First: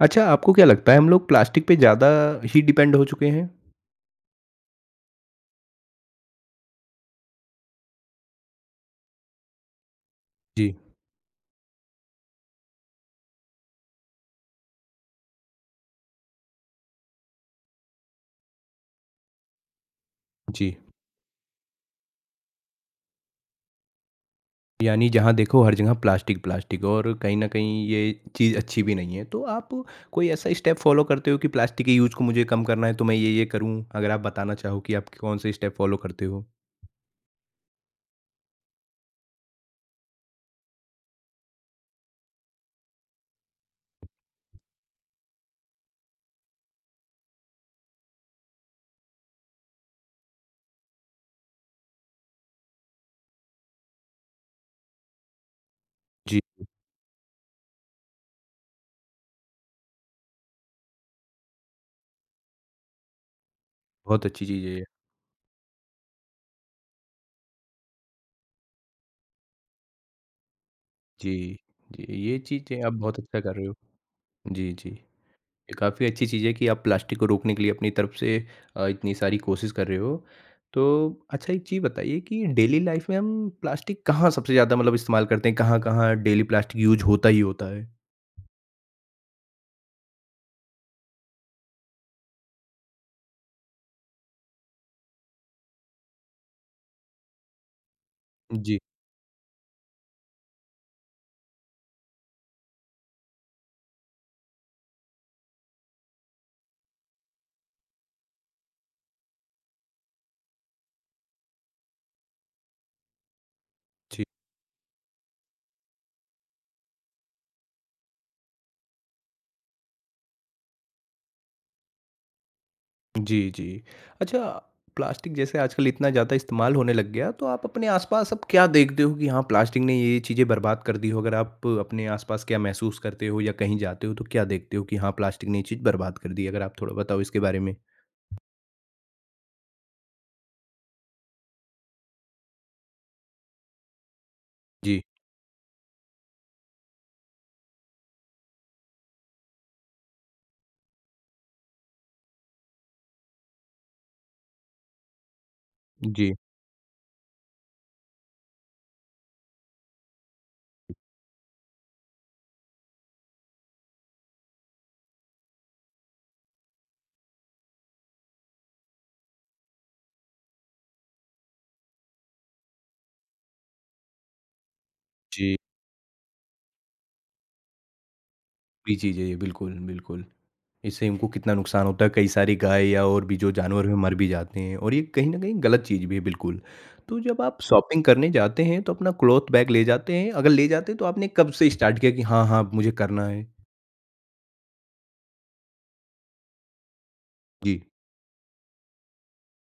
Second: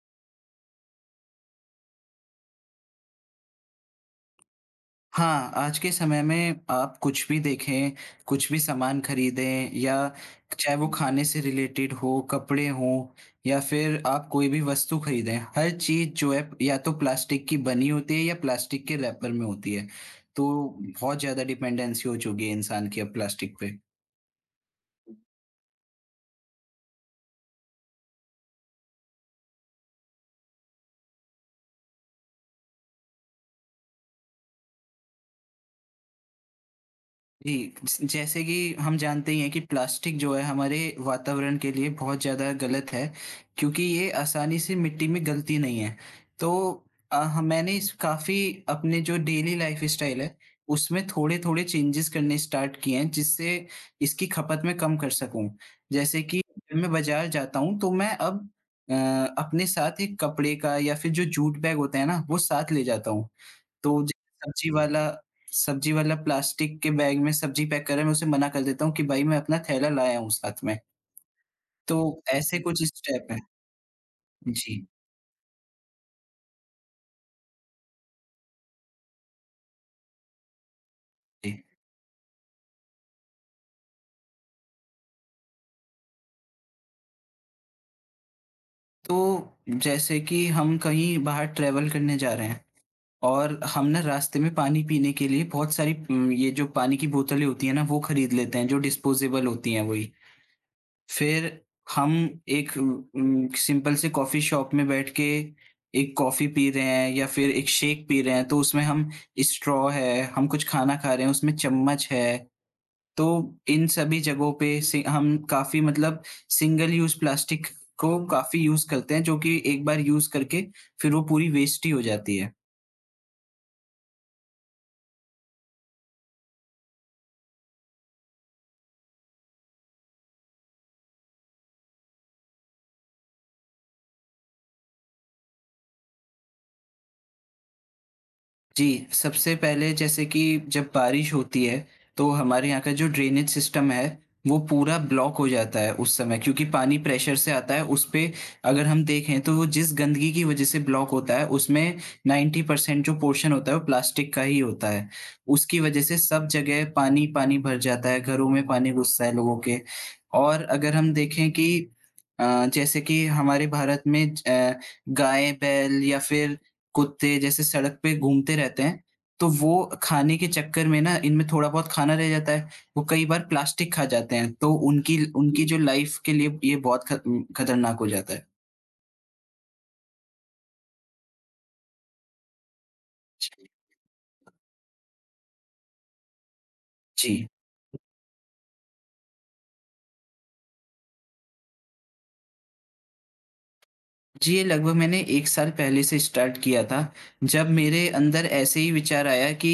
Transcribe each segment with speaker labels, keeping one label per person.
Speaker 1: अच्छा, आपको क्या लगता है हम लोग प्लास्टिक पे ज़्यादा ही डिपेंड हो चुके हैं?
Speaker 2: हाँ, आज के समय में आप कुछ भी देखें, कुछ भी सामान खरीदें या
Speaker 1: जी,
Speaker 2: चाहे वो हुँ। खाने से रिलेटेड हो, कपड़े हों या फिर आप कोई भी वस्तु खरीदें, हर चीज़ जो है या तो प्लास्टिक की बनी होती है या प्लास्टिक के रैपर में होती है। तो
Speaker 1: जी।
Speaker 2: बहुत ज़्यादा डिपेंडेंसी हो चुकी है इंसान की अब प्लास्टिक पे।
Speaker 1: यानी जहाँ देखो हर जगह प्लास्टिक, प्लास्टिक और कहीं न कहीं ये चीज़ अच्छी भी नहीं है। तो आप कोई ऐसा स्टेप फॉलो करते हो कि प्लास्टिक के यूज़ को मुझे कम करना है तो मैं ये-ये करूँ? अगर आप बताना चाहो कि आप कौन से स्टेप फॉलो करते हो?
Speaker 2: जी, ज जैसे कि हम जानते ही हैं कि प्लास्टिक जो है हमारे वातावरण के लिए बहुत ज़्यादा गलत है, क्योंकि ये आसानी से मिट्टी में गलती नहीं है। तो अ, ह मैंने इस काफ़ी अपने जो डेली लाइफ़स्टाइल है, उसमें थोड़े-थोड़े चेंजेस करने स्टार्ट किए हैं, जिससे इसकी खपत मैं कम कर सकूँ। जैसे
Speaker 1: जी,
Speaker 2: कि जब मैं बाज़ार जाता हूँ, तो मैं अब अ, अपने साथ एक कपड़े का या फिर जो जूट बैग होता है ना, वो साथ ले जाता हूँ। तो ज
Speaker 1: बहुत अच्छी चीज़
Speaker 2: सब्ज़ी
Speaker 1: है ये।
Speaker 2: वाला सब्ज़ी वाला प्लास्टिक के बैग में सब्ज़ी पैक कर रहा है, मैं उसे मना कर देता हूँ कि भाई मैं अपना थैला लाया हूँ साथ में।
Speaker 1: जी,
Speaker 2: तो
Speaker 1: जी, ये
Speaker 2: ऐसे
Speaker 1: चीज़ें
Speaker 2: कुछ
Speaker 1: आप बहुत
Speaker 2: स्टेप हैं।
Speaker 1: अच्छा कर रहे हो। जी,
Speaker 2: जी,
Speaker 1: जी। ये काफ़ी अच्छी चीज़ है कि आप प्लास्टिक को रोकने के लिए अपनी तरफ से इतनी सारी कोशिश कर रहे हो। तो अच्छा
Speaker 2: जी।
Speaker 1: एक चीज़ बताइए कि डेली लाइफ़ में हम प्लास्टिक कहाँ सबसे ज़्यादा मतलब इस्तेमाल करते हैं? कहाँ-कहाँ डेली प्लास्टिक यूज़ होता ही होता है?
Speaker 2: तो जैसे कि हम कहीं बाहर ट्रैवल करने जा रहे हैं और हम ना रास्ते में पानी पीने के लिए बहुत सारी ये जो पानी की बोतलें होती हैं ना, वो खरीद लेते हैं,
Speaker 1: जी,
Speaker 2: जो डिस्पोज़ेबल होती हैं वही। फिर हम एक सिंपल से कॉफ़ी शॉप में बैठ के एक कॉफ़ी पी रहे हैं या फिर एक शेक पी रहे हैं, तो उसमें हम स्ट्रॉ है, हम कुछ खाना खा रहे हैं, उसमें चम्मच है। तो इन सभी
Speaker 1: जी।
Speaker 2: जगहों पे से हम काफ़ी मतलब सिंगल यूज़ प्लास्टिक को काफ़ी यूज़ करते हैं, जो कि एक बार यूज़ करके फिर वो पूरी वेस्ट ही हो जाती है।
Speaker 1: जी, जी। अच्छा प्लास्टिक जैसे आजकल इतना ज़्यादा इस्तेमाल होने लग गया, तो आप अपने आस-पास अब क्या देखते हो कि हाँ, प्लास्टिक ने ये-ये चीज़ें बर्बाद कर दी हो? अगर आप अपने आस-पास क्या महसूस करते हो या कहीं जाते हो तो क्या देखते हो कि हाँ, प्लास्टिक ने ये चीज़ बर्बाद कर दी? अगर आप थोड़ा बताओ इसके बारे में?
Speaker 2: जी, सबसे पहले जैसे कि जब बारिश होती है, तो हमारे यहाँ का जो ड्रेनेज सिस्टम है, वो पूरा
Speaker 1: जी,
Speaker 2: ब्लॉक हो जाता है उस समय क्योंकि पानी प्रेशर से आता है, उस पे अगर हम देखें तो वो जिस गंदगी की वजह से ब्लॉक होता है, उसमें 90% जो पोर्शन होता है, वो प्लास्टिक का ही होता है। उसकी वजह से
Speaker 1: जी।
Speaker 2: सब जगह पानी-पानी भर जाता है, घरों में पानी घुसता है लोगों के और अगर हम देखें कि अ, जैसे कि हमारे भारत में गाय, बैल या फिर कुत्ते जैसे सड़क पे घूमते रहते हैं, तो वो खाने के चक्कर में ना इनमें थोड़ा बहुत खाना रह जाता है, वो कई बार प्लास्टिक खा जाते हैं, तो उनकी
Speaker 1: जी।
Speaker 2: उनकी जो लाइफ़ के लिए ये बहुत ख खतरनाक हो जाता है।
Speaker 1: भी चीज़ है ये, बिल्कुल, बिल्कुल। इससे इनको कितना नुकसान होता है, कई सारी गाय या और भी जो
Speaker 2: जी।
Speaker 1: जानवर हैं मर भी जाते हैं और ये कहीं न कहीं गलत चीज़ भी है बिल्कुल। तो जब
Speaker 2: जी।
Speaker 1: आप शॉपिंग करने जाते हैं तो अपना क्लॉथ बैग ले जाते हैं? अगर ले जाते हैं तो आपने कब से स्टार्ट किया कि हाँ, हाँ, अब मुझे करना है?
Speaker 2: जी, ये लगभग मैंने 1 साल पहले से स्टार्ट किया था, जब
Speaker 1: जी।
Speaker 2: मेरे अंदर ऐसे ही विचार आया कि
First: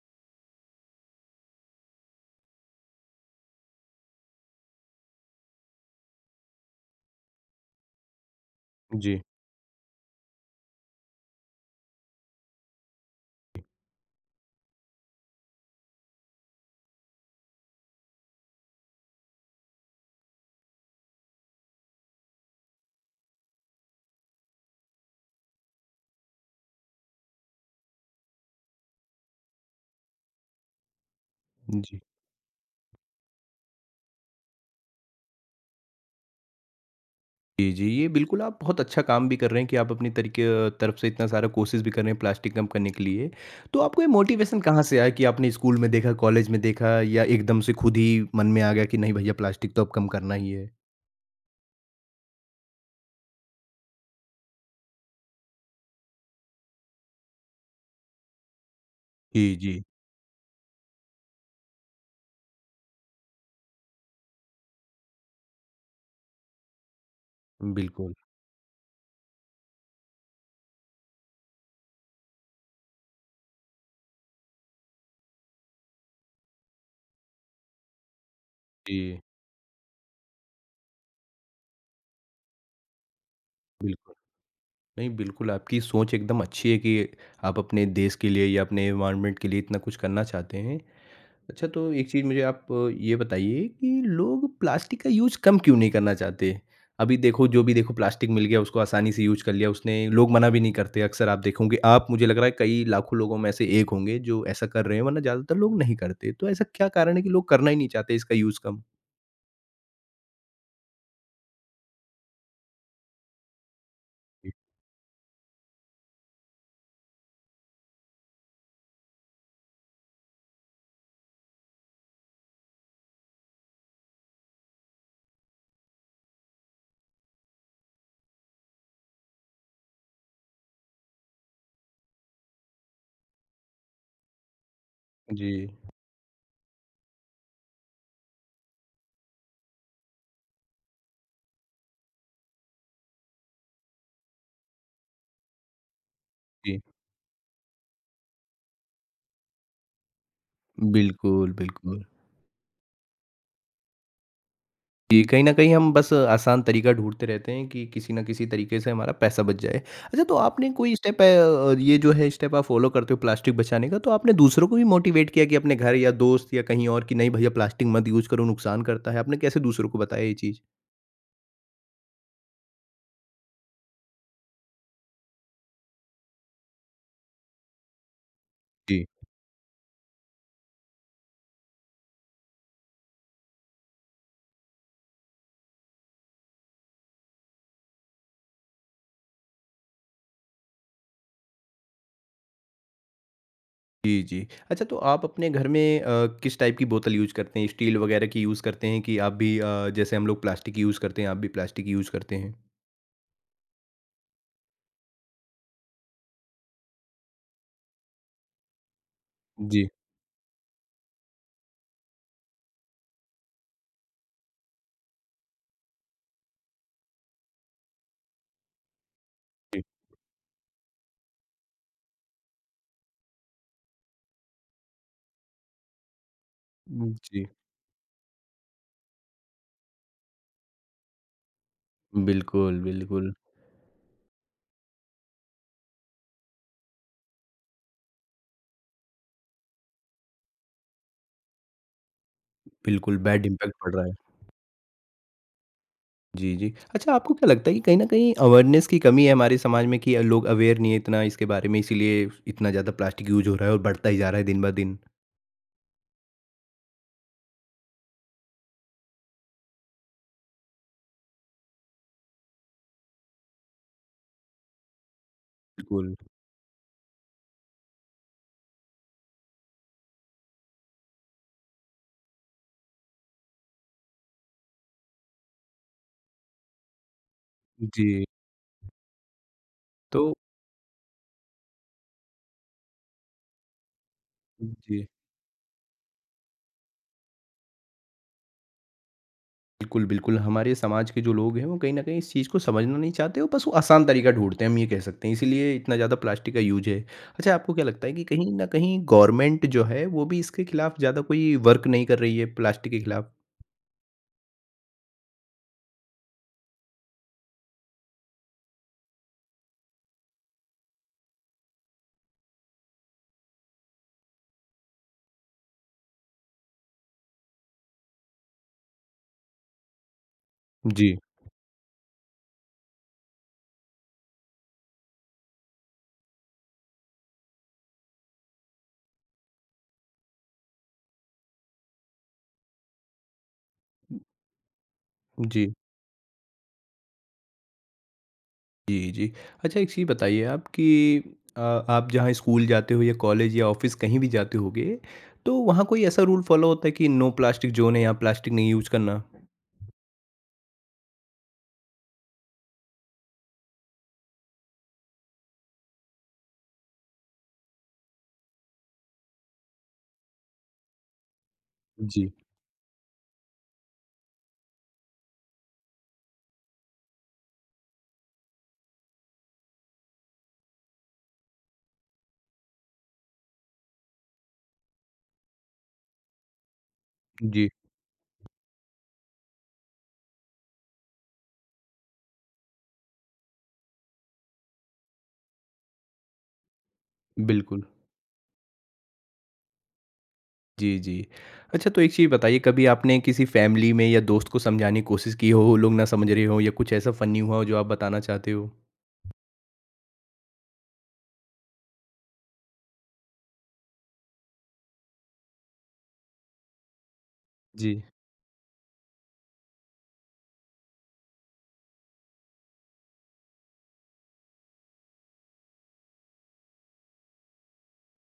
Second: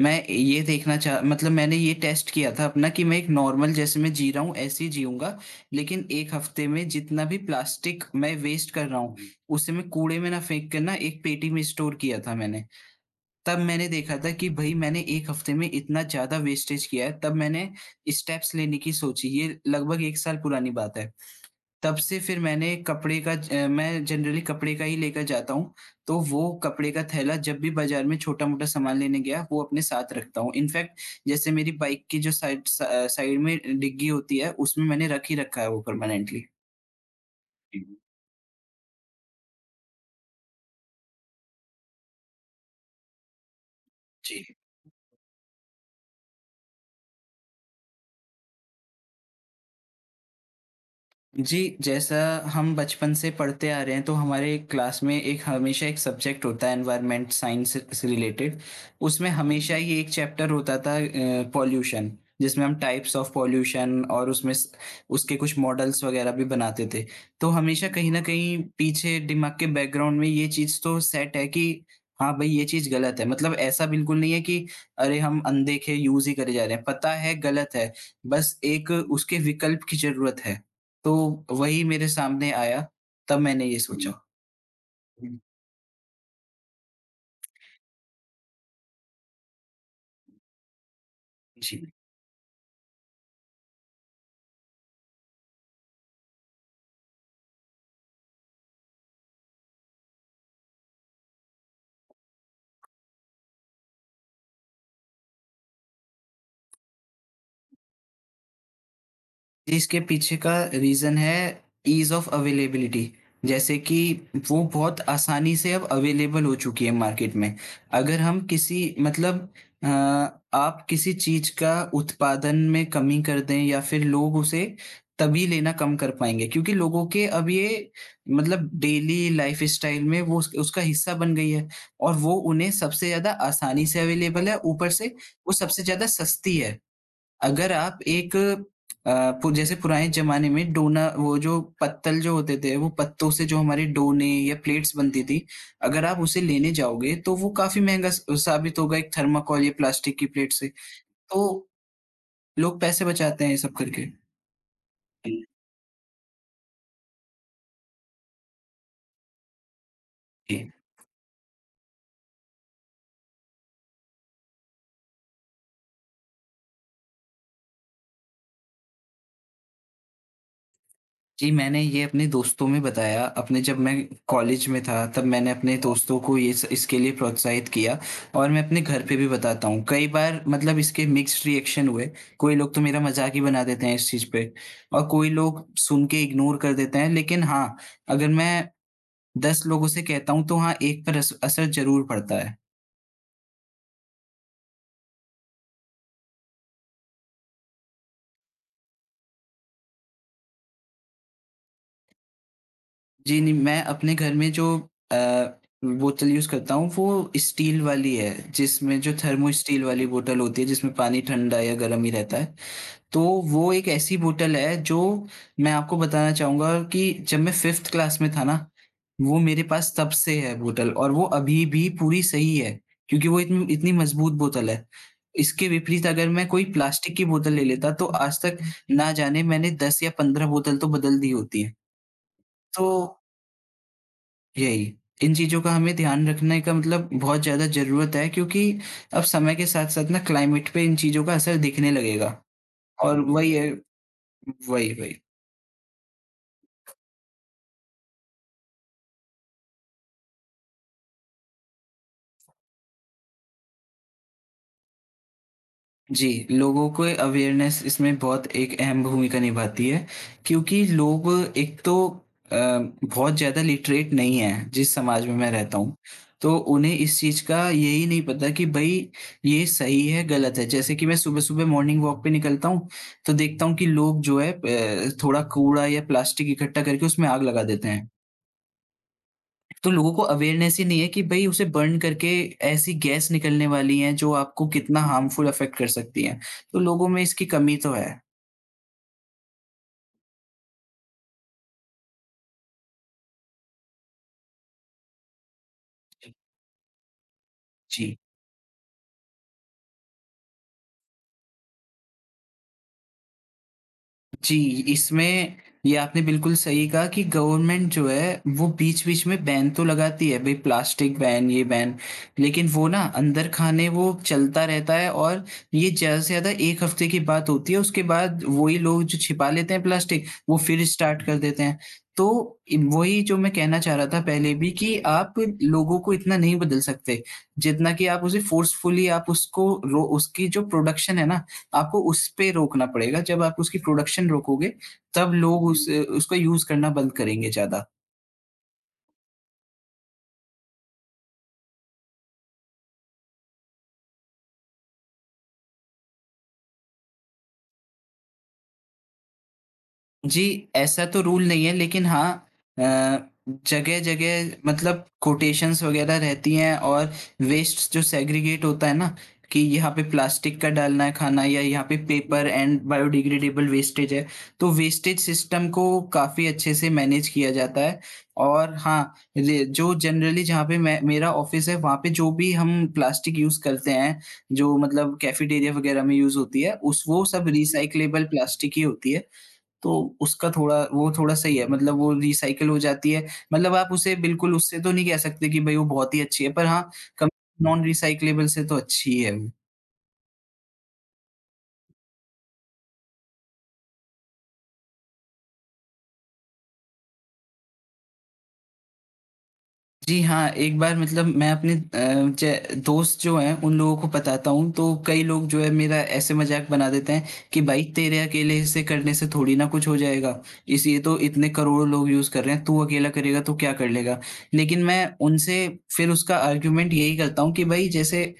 Speaker 2: मैं ये देखना चाह मतलब मैंने ये टेस्ट किया था अपना कि मैं एक नॉर्मल जैसे मैं जी रहा हूँ, ऐसे ही जीऊँगा, लेकिन 1 हफ्ते में जितना भी प्लास्टिक मैं वेस्ट कर रहा हूँ,
Speaker 1: जी।
Speaker 2: उसे मैं कूड़े में ना फेंक के ना एक पेटी में स्टोर किया था मैंने। तब मैंने देखा था कि भई मैंने 1 हफ्ते में इतना ज़्यादा वेस्टेज किया है, तब मैंने स्टेप्स लेने की सोची, ये लगभग 1 साल पुरानी बात है। तब से फिर मैंने कपड़े का ज मैं जनरली कपड़े का ही लेकर जाता हूँ, तो वो कपड़े का थैला जब भी बाज़ार में छोटा-मोटा सामान लेने गया, वो अपने साथ रखता हूँ। इनफैक्ट जैसे मेरी
Speaker 1: जी।
Speaker 2: बाइक की जो साइड में डिग्गी होती है, उसमें मैंने रख ही रखा है वो परमानेंटली।
Speaker 1: जी,
Speaker 2: जी,
Speaker 1: जी, ये बिल्कुल आप बहुत अच्छा काम भी कर रहे हैं कि आप अपनी तरीके तरफ से इतना सारा कोशिश भी कर रहे हैं प्लास्टिक कम करने के लिए। तो आपको ये
Speaker 2: जी।
Speaker 1: मोटिवेशन कहाँ से आया कि आपने स्कूल में देखा, कॉलेज में देखा या एकदम से खुद ही मन में आ गया कि नहीं भैया प्लास्टिक तो अब कम करना ही है?
Speaker 2: जी, जैसा हम बचपन से पढ़ते आ रहे हैं, तो हमारे क्लास में एक हमेशा एक सब्जेक्ट होता है एनवायरनमेंट साइंस से रिलेटेड। उसमें
Speaker 1: जी,
Speaker 2: हमेशा
Speaker 1: जी।
Speaker 2: ही एक चैप्टर होता था पॉल्यूशन, जिसमें हम टाइप्स ऑफ पॉल्यूशन और उसमें स उसके कुछ मॉडल्स वगैरह भी बनाते थे। तो हमेशा कहीं
Speaker 1: बिल्कुल।
Speaker 2: न कहीं पीछे दिमाग के बैकग्राउंड में ये चीज़ तो सेट है कि हाँ भाई, ये चीज़ गलत है। मतलब ऐसा बिल्कुल नहीं है कि अरे हम अनदेखे यूज़ ही करे जा रहे हैं। पता है गलत है, बस एक
Speaker 1: जी,
Speaker 2: उसके विकल्प की ज़रूरत है। तो वही मेरे सामने आया, तब मैंने ये
Speaker 1: बिल्कुल।
Speaker 2: सोचा।
Speaker 1: नहीं,
Speaker 2: हुँ, हुँ।
Speaker 1: बिल्कुल आपकी सोच एकदम अच्छी है कि आप अपने देश के लिए या अपने एनवायरनमेंट के लिए इतना कुछ करना चाहते हैं। अच्छा
Speaker 2: जी।
Speaker 1: तो एक चीज़ मुझे आप ये बताइए कि लोग प्लास्टिक का यूज़ कम क्यों नहीं करना चाहते? अभी देखो जो भी देखो प्लास्टिक मिल गया उसको आसानी से यूज़ कर लिया उसने, लोग मना भी नहीं करते अक्सर आप देखोगे आप मुझे लग रहा है कई लाखों लोगों में से एक होंगे जो ऐसा कर रहे हैं वरना ज़्यादातर लोग नहीं करते। तो ऐसा क्या कारण है कि लोग करना ही नहीं चाहते इसका यूज़ कम?
Speaker 2: इसके पीछे का रीज़न है ईज़ ऑफ अवेलेबिलिटी। जैसे कि
Speaker 1: जी,
Speaker 2: वो बहुत आसानी से अब अवेलेबल हो चुकी है मार्केट में। अगर हम किसी मतलब अ, आप किसी चीज़ का उत्पादन में कमी कर दें या फिर लोग उसे तभी लेना कम कर पाएँगे क्योंकि लोगों के अब ये मतलब डेली लाइफ़स्टाइल में वो उस उसका हिस्सा बन गई है और वो उन्हें सबसे ज़्यादा आसानी से अवेलेबल है, ऊपर से वो
Speaker 1: जी,
Speaker 2: सबसे ज़्यादा सस्ती है। अगर आप एक अ, पु जैसे पुराने ज़माने में डोना वो जो पत्तल जो होते थे, वो पत्तों से जो हमारे डोने या प्लेट्स बनती थी, अगर आप उसे लेने
Speaker 1: जी।
Speaker 2: जाओगे, तो वो काफ़ी महँगा स साबित होगा एक थर्माकोल या प्लास्टिक की प्लेट से। तो
Speaker 1: बिल्कुल, बिल्कुल।
Speaker 2: लोग पैसे बचाते हैं ये सब करके।
Speaker 1: जी, कहीं न कहीं हम बस आसान तरीका ढूँढते रहते हैं कि किसी न किसी तरीके से हमारा पैसा बच जाए। अच्छा तो
Speaker 2: जी।
Speaker 1: आपने कोई स्टेप ये जो है स्टेप आप फ़ॉलो करते हो प्लास्टिक बचाने का, तो आपने दूसरों को भी मोटिवेट किया कि अपने घर या दोस्त या कहीं और कि नहीं भैया प्लास्टिक मत यूज़ करो नुकसान करता है, आपने कैसे दूसरों को बताया ये चीज़?
Speaker 2: जी, मैंने ये अपने दोस्तों में बताया, अपने जब मैं कॉलेज में था, तब मैंने अपने दोस्तों को ये स इसके लिए प्रोत्साहित किया और मैं अपने घर
Speaker 1: जी।
Speaker 2: पे भी बताता हूँ। कई बार मतलब इसके मिक्स्ड रिएक्शन हुए, कोई लोग तो मेरा मज़ाक ही बना देते हैं इस चीज़ पे और कोई लोग सुन के इग्नोर कर देते हैं। लेकिन हाँ, अगर मैं 10 लोगों से कहता हूँ, तो हाँ, एक पर अस असर ज़रूर पड़ता है।
Speaker 1: जी, जी। अच्छा तो आप अपने घर में किस टाइप की बोतल यूज़ करते हैं? स्टील वगैरह की यूज़ करते हैं कि आप भी जैसे हम लोग प्लास्टिक यूज़ करते हैं, आप भी प्लास्टिक यूज़ करते हैं?
Speaker 2: जी, नहीं मैं अपने घर में जो अ, बोतल यूज़ करता हूँ वो स्टील वाली है, जिसमें जो थर्मो स्टील
Speaker 1: जी,
Speaker 2: वाली बोतल होती है जिसमें पानी ठंडा या गर्म ही रहता है। तो वो एक ऐसी बोतल है जो मैं आपको बताना चाहूँगा कि जब मैं 5th क्लास में था ना, वो मेरे
Speaker 1: जी।
Speaker 2: पास तब से है बोतल और वो अभी भी पूरी सही है, क्योंकि वो इतनी इतनी मज़बूत बोतल है। इसके विपरीत अगर मैं कोई प्लास्टिक की
Speaker 1: जी,
Speaker 2: बोतल ले लेता तो आज तक ना जाने मैंने 10 या 15 बोतल तो बदल दी होती है।
Speaker 1: बिल्कुल,
Speaker 2: तो
Speaker 1: बिल्कुल।
Speaker 2: यही, इन चीज़ों का हमें ध्यान रखने का मतलब बहुत ज़्यादा ज़रूरत है क्योंकि अब समय के साथ-साथ ना क्लाइमेट पे इन चीज़ों का असर दिखने लगेगा
Speaker 1: बिल्कुल,
Speaker 2: और
Speaker 1: बैड
Speaker 2: वही है
Speaker 1: इम्पैक्ट पड़ रहा है।
Speaker 2: वही, वही।
Speaker 1: जी, जी। अच्छा आपको क्या लगता है कि कहीं न कहीं अवेयरनेस की कमी है हमारे समाज में कि लोग अवेयर नहीं है इतना इसके बारे में इसीलिए इतना ज़्यादा प्लास्टिक यूज़ हो रहा है और बढ़ता ही जा रहा है दिन ब दिन?
Speaker 2: जी, लोगों को अवेयरनेस इसमें बहुत एक अहम भूमिका निभाती है, क्योंकि लोग एक तो अ, बहुत ज़्यादा लिटरेट नहीं हैं, जिस समाज में मैं रहता हूँ।
Speaker 1: बिल्कुल।
Speaker 2: तो उन्हें इस चीज़ का यही नहीं पता कि भई ये सही है, गलत है। जैसे कि मैं सुबह-सुबह मॉर्निंग वॉक पे निकलता हूँ, तो देखता हूँ कि लोग जो है थोड़ा कूड़ा या प्लास्टिक इकट्ठा करके उसमें आग लगा देते हैं।
Speaker 1: जी,
Speaker 2: तो लोगों
Speaker 1: तो
Speaker 2: को अवेयरनेस ही नहीं है कि भई उसे बर्न करके ऐसी गैस निकलने वाली हैं जो आपको कितना
Speaker 1: जी।
Speaker 2: हार्मफुल अफेक्ट कर सकती हैं। तो लोगों में इसकी कमी तो है।
Speaker 1: बिल्कुल, बिल्कुल हमारे समाज के जो लोग हैं वो कहीं न कहीं इस चीज़ को समझना नहीं चाहते और बस वो आसान तरीका ढूँढते हैं हम ये कह सकते हैं। इसीलिए इतना ज़्यादा प्लास्टिक का यूज़ है। अच्छा आपको क्या लगता है
Speaker 2: जी।
Speaker 1: कि कहीं न कहीं गवर्नमेंट जो है वो भी इसके खिलाफ ज़्यादा कोई वर्क नहीं कर रही है प्लास्टिक के खिलाफ?
Speaker 2: जी, इसमें ये आपने बिल्कुल सही कहा कि गवर्नमेंट जो है, वो बीच-बीच में बैन तो लगाती है, भई प्लास्टिक बैन, ये बैन, लेकिन वो ना अंदर खाने वो चलता रहता है और ये ज़्यादा से ज़्यादा 1 हफ्ते की बात होती है, उसके बाद वही लोग जो छिपा लेते हैं प्लास्टिक, वो फिर
Speaker 1: जी,
Speaker 2: स्टार्ट कर देते हैं। तो इ वही जो मैं कहना चाह रहा था पहले भी कि आप लोगों को इतना नहीं बदल सकते, जितना कि आप उसे फ़ोर्सफुली आप उसको रो उसकी जो प्रोडक्शन है ना आपको उस पे रोकना पड़ेगा, जब आप उसकी प्रोडक्शन रोकोगे, तब लोग
Speaker 1: जी।
Speaker 2: उस उसको यूज़ करना बंद करेंगे ज़्यादा।
Speaker 1: जी, जी। अच्छा एक चीज़ बताइए आप कि अ, आप जहाँ स्कूल जाते हो या कॉलेज या ऑफ़िस कहीं भी जाते होगे, तो वहाँ कोई ऐसा रूल फ़ॉलो होता है कि नो प्लास्टिक ज़ोन है, यहाँ प्लास्टिक नहीं यूज़ करना?
Speaker 2: जी, ऐसा तो रूल नहीं है लेकिन हाँ अ, जगह-जगह मतलब कोटेशंस वगैरह रहती हैं और वेस्ट्स जो सेग्रीगेट होता है ना, कि यहाँ पे प्लास्टिक का डालना है खाना या यहाँ पे
Speaker 1: जी।
Speaker 2: पेपर एंड बायोडिग्रेडेबल वेस्टेज है, तो वेस्टेज सिस्टम को काफ़ी अच्छे से मैनेज किया जाता है। और हाँ, रे जो जनरली जहाँ पे मैं मेरा ऑफ़िस है, वहाँ पे जो भी हम प्लास्टिक यूज़ करते हैं, जो मतलब कैफ़ेटेरिया वगैरह में यूज़ होती है, उस वो सब
Speaker 1: जी,
Speaker 2: रिसाइक्लेबल प्लास्टिक ही होती है। तो उसका थोड़ा वो थोड़ा सही है मतलब वो रिसाइकिल हो जाती है। मतलब आप उसे बिल्कुल उससे तो नहीं कह सकते कि भई वो बहुत ही अच्छी है, पर हाँ, कम
Speaker 1: बिल्कुल।
Speaker 2: नॉन रिसाइक्लेबल से तो अच्छी ही है वो।
Speaker 1: जी, जी। अच्छा तो एक चीज़ बताइए कभी आपने किसी फ़ैमिली में या दोस्त को समझाने की कोशिश की हो, वो लोग ना समझ रहे हों या कुछ ऐसा फ़नी हुआ हो जो आप बताना चाहते हो?
Speaker 2: जी हाँ, एक बार मतलब मैं अपने अ, ज दोस्त जो हैं उन लोगों को बताता हूँ तो कई लोग जो है मेरा ऐसे मज़ाक बना देते हैं कि भाई
Speaker 1: जी।
Speaker 2: तेरे अकेले से करने से थोड़ी ना कुछ हो जाएगा। इस ये तो इतने करोड़ों लोग यूज़ कर रहे हैं, तू अकेला करेगा तो क्या कर लेगा? लेकिन मैं उनसे फिर उसका आर्गुमेंट यही करता हूँ कि भाई, जैसे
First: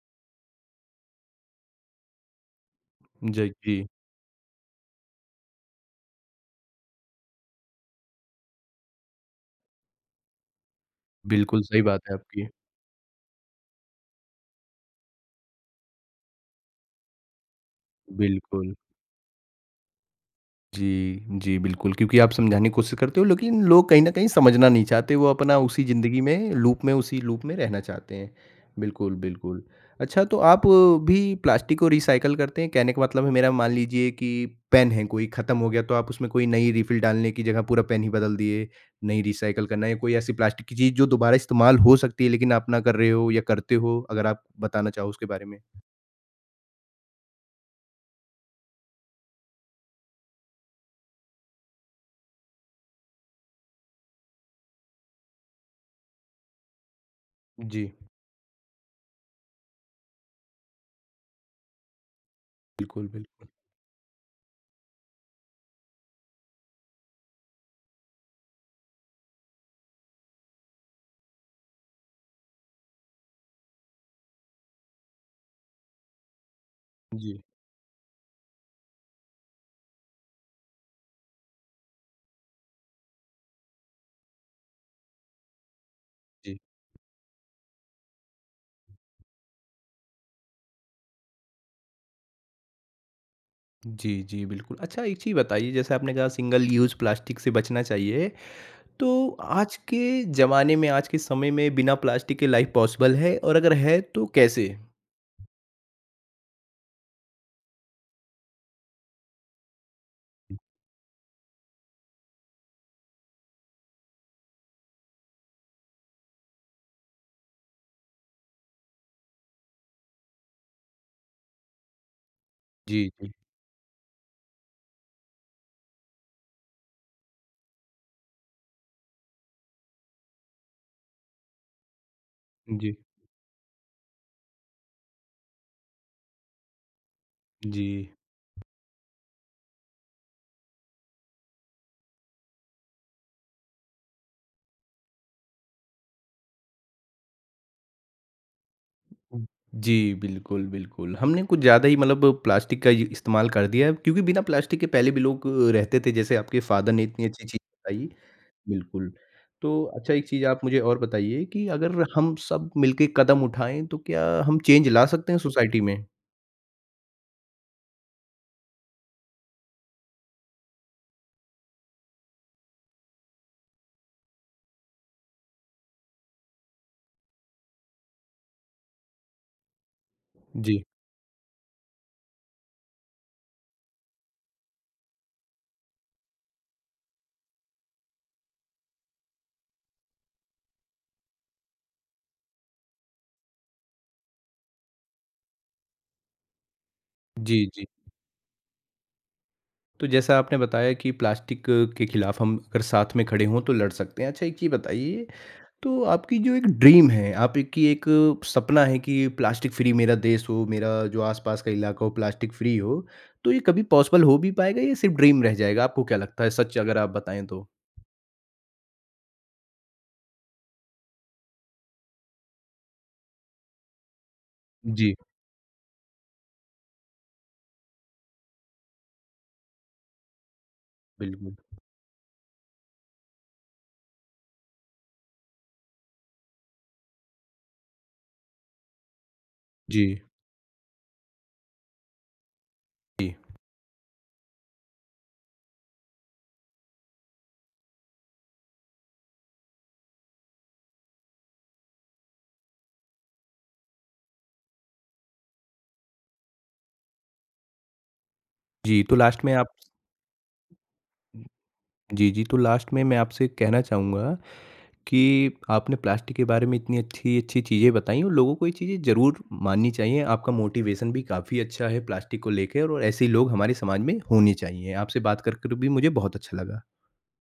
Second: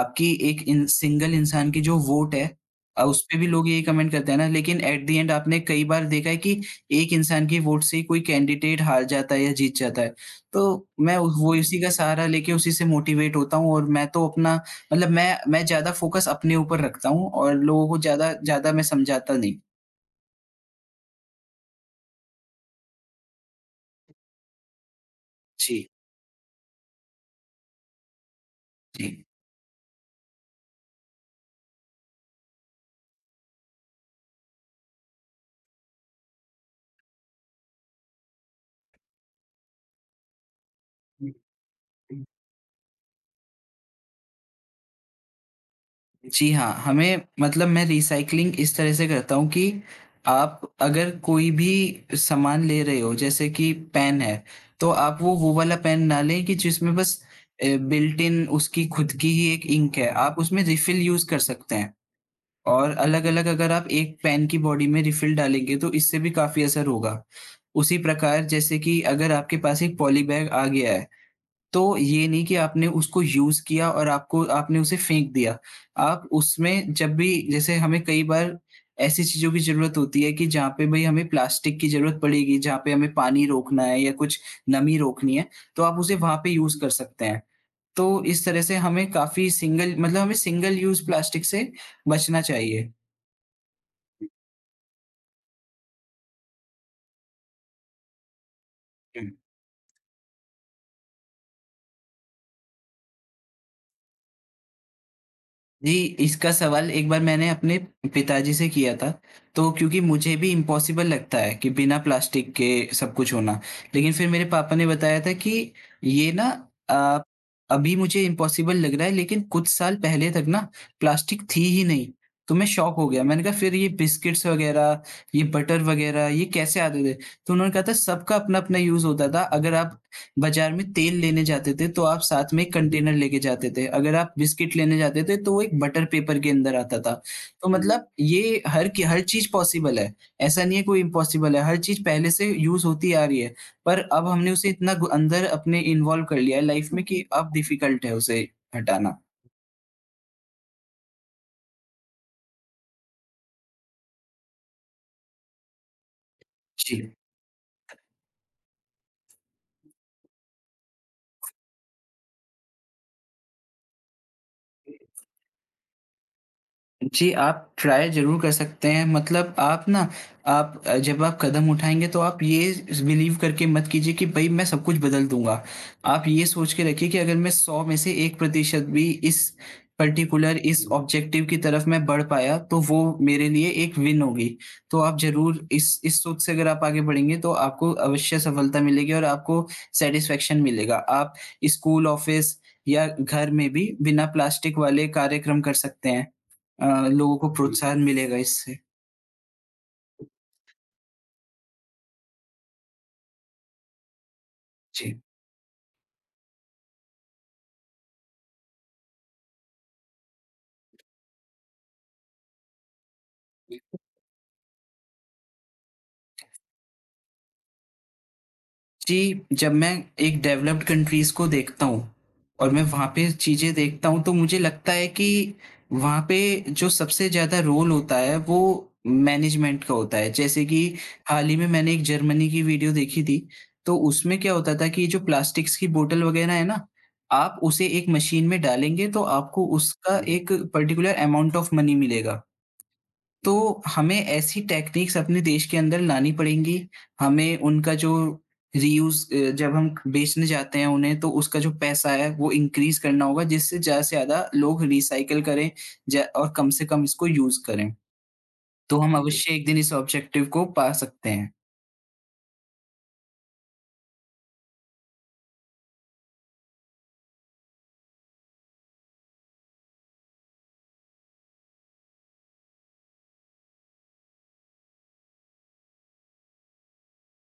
Speaker 2: आपकी एक इन सिंगल इंसान की जो वोट है, उसपे भी
Speaker 1: जी,
Speaker 2: लोग यही
Speaker 1: जी।
Speaker 2: कमेंट करते हैं ना, लेकिन एट द एंड आपने कई बार देखा है कि एक इंसान की वोट से ही कोई कैंडिडेट हार जाता है या जीत जाता है। तो मैं उस वो
Speaker 1: बिल्कुल
Speaker 2: इसी
Speaker 1: सही
Speaker 2: का
Speaker 1: बात है
Speaker 2: सहारा
Speaker 1: आपकी।
Speaker 2: लेके उसी से मोटिवेट होता हूँ, और मैं तो अपना मतलब मैं ज़्यादा फ़ोकस अपने ऊपर रखता हूँ और लोगों को ज़्यादा ज़्यादा
Speaker 1: बिल्कुल।
Speaker 2: मैं समझाता नहीं।
Speaker 1: जी, जी, बिल्कुल, क्योंकि आप समझाने की कोशिश करते हो लेकिन लोग कहीं न कहीं समझना नहीं चाहते, वो अपना उसी
Speaker 2: जी।
Speaker 1: ज़िंदगी में लूप में उसी लूप में रहना चाहते हैं।
Speaker 2: जी।
Speaker 1: बिल्कुल, बिल्कुल। अच्छा तो आप भी प्लास्टिक को रिसाइकिल करते हैं? कहने का मतलब है मेरा मान लीजिए कि पेन है कोई ख़त्म हो गया तो आप उसमें कोई नई रिफ़िल डालने की जगह पूरा पेन ही बदल दिए, नहीं रिसाइकिल करना या कोई ऐसी प्लास्टिक की चीज़ जो दोबारा इस्तेमाल हो सकती है लेकिन आप ना कर रहे हो या करते हो? अगर आप बताना चाहो उसके बारे में।
Speaker 2: जी हाँ, हमें मतलब मैं रिसाइक्लिंग इस तरह से करता हूँ कि आप अगर कोई भी सामान ले रहे हो, जैसे कि पेन है, तो आप वो वाला पेन ना लें कि जिसमें बस
Speaker 1: जी,
Speaker 2: बिल्ट इन उसकी खुद की ही एक इंक है। आप उसमें रिफ़िल यूज़ कर सकते हैं। और
Speaker 1: बिल्कुल,
Speaker 2: अलग-अलग,
Speaker 1: बिल्कुल।
Speaker 2: अगर आप एक पैन की बॉडी में रिफ़िल डालेंगे तो इससे भी काफ़ी असर होगा। उसी प्रकार, जैसे कि अगर आपके पास एक पॉली बैग आ गया है, तो ये नहीं कि आपने उसको यूज़ किया और आपको आपने उसे फेंक दिया। आप उसमें जब भी,
Speaker 1: जी,
Speaker 2: जैसे हमें कई बार ऐसी चीज़ों की ज़रूरत होती है कि जहाँ पे भई हमें प्लास्टिक की ज़रूरत पड़ेगी, जहाँ पे हमें पानी रोकना है या कुछ नमी रोकनी है, तो आप उसे वहाँ पे
Speaker 1: जी।
Speaker 2: यूज़ कर सकते हैं। तो इस तरह से हमें काफ़ी सिंगल मतलब हमें सिंगल यूज़ प्लास्टिक से बचना चाहिए।
Speaker 1: जी, जी, बिल्कुल। अच्छा एक चीज़ बताइए जैसे आपने कहा सिंगल यूज़ प्लास्टिक से बचना चाहिए, तो
Speaker 2: हुँ।
Speaker 1: आज के ज़माने में, आज के समय में बिना प्लास्टिक के लाइफ़ पॉसिबल है और अगर है तो कैसे?
Speaker 2: जी, इसका सवाल एक बार मैंने अपने पिताजी से किया था, तो क्योंकि मुझे भी इम्पॉसिबल लगता है कि बिना प्लास्टिक के सब कुछ होना। लेकिन फिर मेरे पापा ने बताया था कि ये ना अ, अभी मुझे इम्पॉसिबल लग रहा है, लेकिन कुछ साल पहले तक ना प्लास्टिक थी ही नहीं। तो मैं शॉक हो
Speaker 1: जी,
Speaker 2: गया।
Speaker 1: जी।
Speaker 2: मैंने कहा, फिर ये बिस्किट्स वग़ैरह, ये बटर वग़ैरह ये कैसे आते थे? तो उन्होंने कहा था सबका अपना-अपना यूज़ होता था। अगर आप बाज़ार में तेल लेने जाते थे तो आप साथ में एक
Speaker 1: जी,
Speaker 2: कंटेनर लेके जाते थे। अगर आप बिस्किट लेने जाते थे तो वो एक बटर पेपर के अंदर आता था। तो हुँ।
Speaker 1: जी।
Speaker 2: मतलब ये हर की हर चीज़ पॉसिबल है। ऐसा नहीं है कोई इम्पॉसिबल है, हर चीज़ पहले से यूज़ होती आ रही है। पर अब हमने उसे इतना गु अंदर अपने इन्वॉल्व कर लिया है लाइफ़ में कि अब डिफ़िकल्ट है उसे हटाना।
Speaker 1: जी, बिल्कुल, बिल्कुल। हमने कुछ ज़्यादा ही मतलब प्लास्टिक का इ इस्तेमाल कर दिया है क्योंकि बिना प्लास्टिक के पहले भी लोग रहते थे जैसे आपके फ़ादर ने
Speaker 2: जी।
Speaker 1: इतनी अच्छी चीज़ बताई। बिल्कुल। तो अच्छा एक चीज़ आप मुझे और बताइए कि अगर हम सब मिलके कदम उठाएँ तो क्या हम चेंज ला सकते हैं सोसाइटी में?
Speaker 2: जी, आप ट्राई ज़रूर कर सकते हैं। मतलब आप ना आप अ, जब आप कदम उठाएँगे तो आप ये बिलीव करके मत कीजिए कि भई मैं सब कुछ बदल दूँगा। आप ये सोच के रखिए कि अगर मैं 100 में से 1% भी इस पर्टिकुलर
Speaker 1: जी।
Speaker 2: इस ऑब्जेक्टिव की तरफ मैं बढ़ पाया, तो वो मेरे लिए एक विन होगी। तो आप ज़रूर इस सोच से अगर आप आगे बढ़ेंगे तो आपको अवश्य सफलता मिलेगी और आपको सैटिस्फैक्शन मिलेगा। आप स्कूल, ऑफ़िस या घर में भी बिना प्लास्टिक वाले कार्यक्रम कर सकते हैं। अ, लोगों को
Speaker 1: जी, जी।
Speaker 2: प्रोत्साहन मिलेगा इससे।
Speaker 1: तो जैसा आपने बताया कि प्लास्टिक के खिलाफ हम अगर साथ में खड़े हों तो लड़ सकते हैं। अच्छा एक चीज़
Speaker 2: जी।
Speaker 1: बताइए, तो आपकी जो एक ड्रीम है, आपकी एक सपना है कि प्लास्टिक फ्री मेरा देश हो, मेरा जो आस-पास का इलाका हो प्लास्टिक फ्री हो, तो ये कभी पॉसिबल हो भी पाएगा या सिर्फ़ ड्रीम रह जाएगा? आपको क्या लगता है सच अगर आप बताएँ तो?
Speaker 2: जी, जब मैं एक डेवलप्ड कंट्रीज़ को देखता हूँ और मैं वहाँ पे चीज़ें देखता हूँ तो मुझे लगता है
Speaker 1: जी,
Speaker 2: कि वहाँ पे जो सबसे ज़्यादा रोल होता है वो मैनेजमेंट का होता है। जैसे कि हाल
Speaker 1: बिल्कुल।
Speaker 2: ही में मैंने एक जर्मनी की वीडियो देखी थी, तो उसमें क्या होता था कि जो प्लास्टिक्स की बॉटल वग़ैरह है ना, आप उसे एक मशीन में डालेंगे तो आपको उसका
Speaker 1: जी,
Speaker 2: हुँ। एक पर्टिकुलर अमाउंट ऑफ मनी मिलेगा।
Speaker 1: जी।
Speaker 2: तो हमें ऐसी टेक्निक्स अपने देश के अंदर लानी पड़ेंगी। हमें उनका जो रीयूज़ जब हम बेचने जाते हैं उन्हें, तो उसका जो पैसा है वो इंक्रीज़ करना होगा, जिससे ज़्यादा से ज़्यादा लोग रिसाइकिल करें ज और कम से कम इसको यूज़ करें। तो
Speaker 1: जी,
Speaker 2: हम
Speaker 1: तो
Speaker 2: जी।
Speaker 1: लास्ट में
Speaker 2: अवश्य एक
Speaker 1: आप
Speaker 2: दिन इस ऑब्जेक्टिव को पा सकते हैं।
Speaker 1: जी, जी, तो लास्ट में मैं आपसे कहना चाहूँगा कि आपने प्लास्टिक के बारे में इतनी अच्छी अच्छी चीज़ें बताई और लोगों को ये चीज़ें ज़रूर माननी चाहिए। आपका मोटिवेशन भी काफ़ी अच्छा है प्लास्टिक को लेकर और ऐसे ही लोग हमारे समाज में होने चाहिए। आपसे बात कर कर भी मुझे बहुत अच्छा लगा।